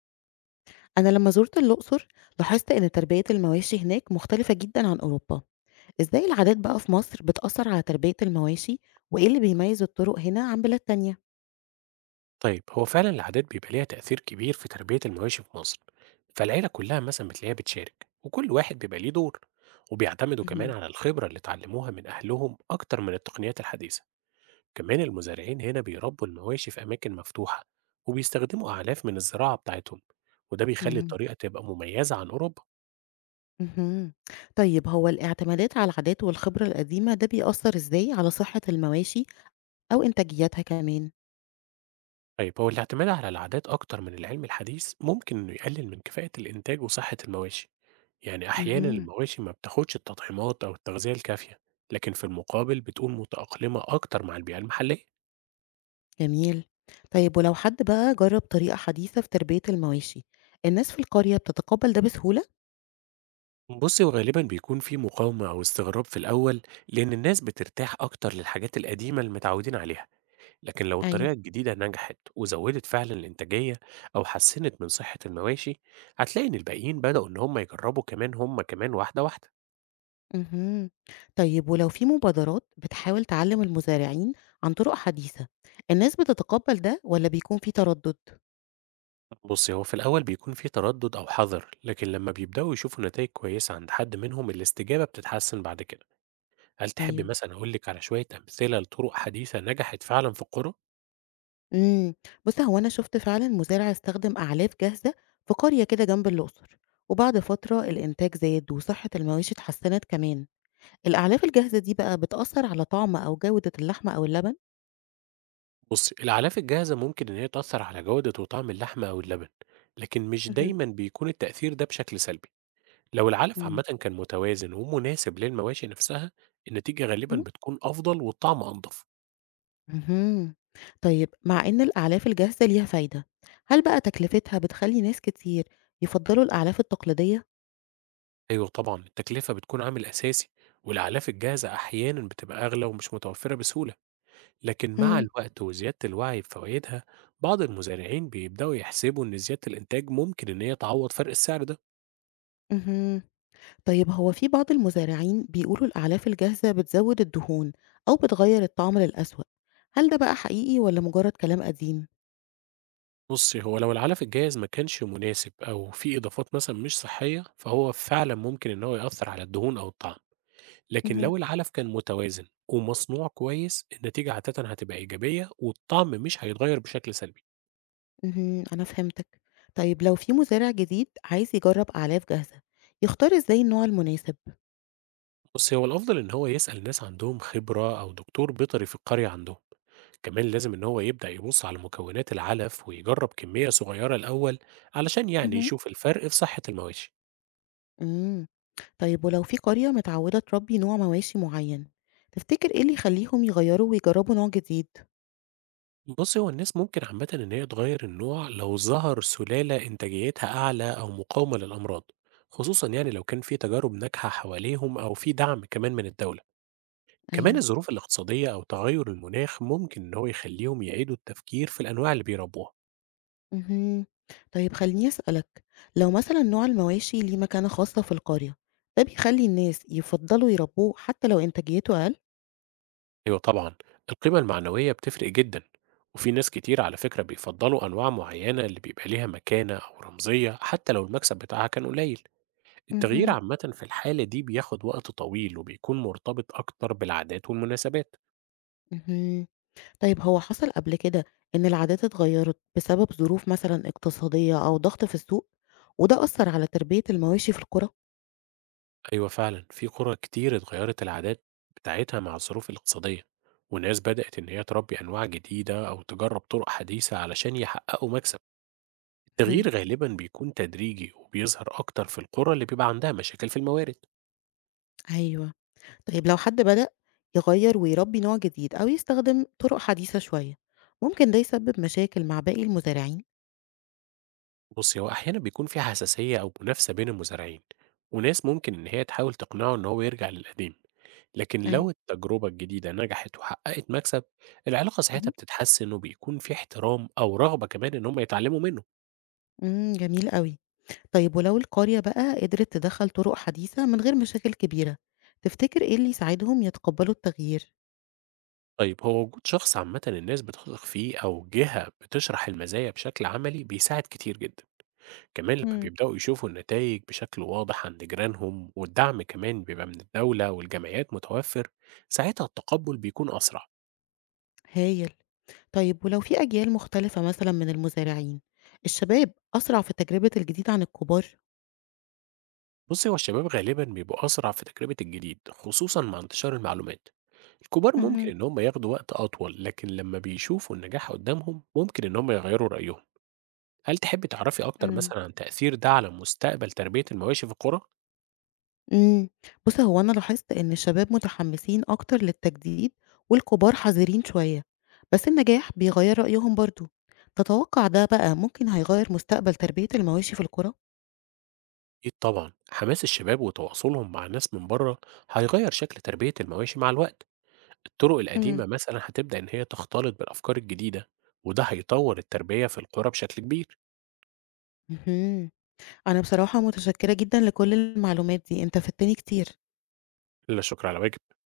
أنا لما زرت الأقصر لاحظت إن تربية المواشي هناك مختلفة جدا عن أوروبا، إزاي العادات بقى في مصر بتأثر على تربية المواشي وإيه اللي بيميز الطرق هنا عن بلاد تانية؟ طيب هو فعلا العادات بيبقى ليها تأثير كبير في تربية المواشي في مصر. فالعيلة كلها مثلا بتلاقيها بتشارك، وكل واحد بيبقى ليه دور، وبيعتمدوا كمان مهم. على الخبرة اللي اتعلموها من أهلهم أكتر من التقنيات الحديثة. كمان المزارعين هنا بيربوا المواشي في أماكن مفتوحة، وبيستخدموا أعلاف من الزراعة بتاعتهم، وده بيخلي مم. الطريقة تبقى مميزة عن أوروبا. مهم. طيب هو الاعتمادات على العادات والخبرة القديمة ده بيأثر إزاي على صحة المواشي أو إنتاجيتها كمان؟ طيب هو الاعتماد على العادات أكتر من العلم الحديث ممكن إنه يقلل من كفاءة الإنتاج وصحة المواشي. يعني أحيانا مهم. المواشي ما بتاخدش التطعيمات أو التغذية الكافية، لكن في المقابل بتكون متأقلمة أكتر مع البيئة المحلية. جميل. طيب ولو حد بقى جرب طريقة حديثة في تربية المواشي الناس في القرية بتتقبل ده بسهولة؟ بصي، وغالبا بيكون في مقاومة أو استغراب في الأول، لأن الناس بترتاح أكتر للحاجات القديمة اللي متعودين عليها. لكن لو الطريقة أيوه. الجديدة نجحت وزودت فعلا الإنتاجية أو حسنت من صحة المواشي، هتلاقي إن الباقيين بدأوا إن هم يجربوا كمان، هم كمان واحدة واحدة. اهم. طيب ولو في مبادرات بتحاول تعلّم المزارعين عن طرق حديثة، الناس بتتقبّل ده والّا بيكون في تردُّد؟ بصي هو في الأول بيكون في تردد أو حذر، لكن لما بيبدأوا يشوفوا نتائج كويسة عند حد منهم الاستجابة بتتحسن بعد كده. هل تحبي أيوه. مثلًا أقول لِك على شوية أمثلة لطرق حديثة نجحت فعلًا في القرى؟ إمم. بُص هو أنا شُفت فعلًا مزارع استخدم أعلاف جاهزة في قرية كده جنب الأقصر، وبعد فترة الإنتاج زاد وصحّة المواشي اتحسّنت كمان. الأعلاف الجاهزة دي بقى بتأثّر على طعم أو جودة اللحمة أو اللبن؟ بُصّي، العلافة الجاهزة ممكن إن هي تأثّر على جودة وطعم اللحمة أو اللبن، لكن مش اهم. دايمًا بيكون التأثير ده بشكل سلبي. لو العلف إمم. عامةً كان متوازن ومناسب للمواشي نفسها، النتيجة غالبًا بتكون أفضل والطعم أنضف. اهم. طيب مع إن الأعلاف الجاهزة ليها فايدة، هل بقى تكلفتها بتخلّي ناس كتير يفضّلوا الأعلاف التقليدية؟ أيوه طبعًا، التكلفة بتكون عامل أساسي، والأعلاف الجاهزة أحيانًا بتبقى أغلى ومش متوفرة بسهولة. لكن مع إمم. الوقت وزيادة الوعي بفوائدها، بعض المزارعين بيبدأوا يحسبوا إن زيادة الإنتاج ممكن إن هي تعوض فرق السعر ده. اهم. طيب هو في بعض المزارعين بيقولوا الأعلاف الجاهزة بتزوّد الدهون أو بتغيّر الطعم للأسوأ، هل ده بقى حقيقي والّا مجرّد كلام قديم؟ بصي هو لو العلف الجاهز ما كانش مناسب أو فيه إضافات مثلا مش صحية، فهو فعلا ممكن إن هو يأثر على الدهون أو الطعم. لكن اهم. لو العلف كان متوازن ومصنوع كويس، النتيجة عادة هتبقى إيجابية والطعم مش هيتغير بشكل سلبي. اهم، أنا فهمتك. طيب لو في مزارع جديد عايز يجرّب أعلاف جاهزة، يختار إزاي النوع المناسب؟ بصي هو الأفضل إن هو يسأل ناس عندهم خبرة أو دكتور بيطري في القرية عندهم. كمان لازم إن هو يبدأ يبص على مكونات العلف ويجرب كمية صغيرة الأول، علشان يعني اهم. يشوف الفرق في صحة المواشي. إمم. طيب ولو في قرية متعودة تربي نوع مواشي معين، تفتكر إيه اللي يخليهم يغيّروا ويجربوا نوع جديد؟ بص هو الناس ممكن عامة إن هي تغير النوع لو ظهر سلالة إنتاجيتها أعلى أو مقاومة للأمراض، خصوصا يعني لو كان في تجارب ناجحة حواليهم أو في دعم كمان من الدولة. كمان أيوه. الظروف الاقتصادية أو تغير المناخ ممكن إن هو يخليهم يعيدوا التفكير في الأنواع اللي بيربوها. اهم. طيب خلّيني أسألك، لو مثلًا نوع المواشي ليه مكانة خاصة في القرية، ده بيخلّي الناس يفضّلوا يربوه حتى لو إنتاجيته أقل؟ أيوة طبعًا، القيمة المعنوية بتفرق جدًا، وفي ناس كتير على فكرة بيفضّلوا أنواع معيّنة اللي بيبقى ليها مكانة أو رمزية حتى لو المكسب بتاعها كان قليل. التغيير اهم. عامةً في الحالة دي بياخد وقت طويل وبيكون مرتبط أكتر بالعادات والمناسبات. اهم. طيب هو حصل قبل كده إن العادات اتغيّرت بسبب ظروف مثلًا اقتصادية أو ضغط في السوق، وده أثّر على تربية المواشي في القرى؟ أيوه فعلًا، في قرى كتير اتغيّرت العادات بتاعتها مع الظروف الاقتصادية، وناس بدأت إن هي تربي أنواع جديدة أو تجرّب طرق حديثة علشان يحققوا مكسب. اهم. التغيير غالبًا بيكون تدريجي وبيظهر أكتر في القرى اللي بيبقى عندها مشاكل في الموارد. أيوه. طيب لو حد بدأ يغير ويربي نوع جديد أو يستخدم طرق حديثة شوية ممكن ده يسبب مشاكل مع باقي المزارعين؟ بصي هو أحيانا بيكون في حساسية أو منافسة بين المزارعين، وناس ممكن إن هي تحاول تقنعه إن هو يرجع للقديم. لكن أيوة. لو التجربة الجديدة نجحت وحققت مكسب، العلاقة ساعتها مهم. بتتحسن وبيكون في احترام أو رغبة كمان إن هم يتعلموا منه. جميل قوي. طيب ولو القرية بقى قدرت تدخل طرق حديثة من غير مشاكل كبيرة تفتكر ايه اللي يساعدهم يتقبلوا التغيير؟ طيب هو وجود شخص عامة الناس بتثق فيه أو جهة بتشرح المزايا بشكل عملي بيساعد كتير جدا. كمان لما مم. بيبدأوا يشوفوا النتائج بشكل واضح عند جيرانهم، والدعم كمان بيبقى من الدولة والجمعيات متوفر، ساعتها التقبل بيكون أسرع. هايل. طيب ولو في أجيال مختلفة مثلا من المزارعين الشباب أسرع في تجربة الجديد عن الكبار؟ بصي هو الشباب غالبا بيبقوا أسرع في تجربة الجديد، خصوصا مع انتشار المعلومات. الكبار ممكن مهم. إن هم ياخدوا وقت أطول، لكن لما بيشوفوا النجاح قدامهم ممكن إن هم يغيروا رأيهم. هل تحبي تعرفي أكتر مم. مثلا عن تأثير ده على مستقبل تربية المواشي في القرى؟ إمم. بُص، هو أنا لاحظت إن الشباب متحمّسين أكتر للتجديد والكبار حذرين شوية، بس النجاح بيغيّر رأيهم برضه. تتوقّع ده بقى ممكن هيغيّر مستقبل تربية المواشي في القرى؟ أكيد طبعا، حماس الشباب وتواصلهم مع ناس من بره هيغير شكل تربية المواشي مع الوقت. الطرق إمم. القديمة مثلا هتبدأ إن هي تختلط بالأفكار الجديدة، وده هيطور التربية في القرى بشكل كبير. اهم. أنا بصراحة متشكّرة جدًا لكل المعلومات دي، أنت فدتني كتير. لا شكر على واجب.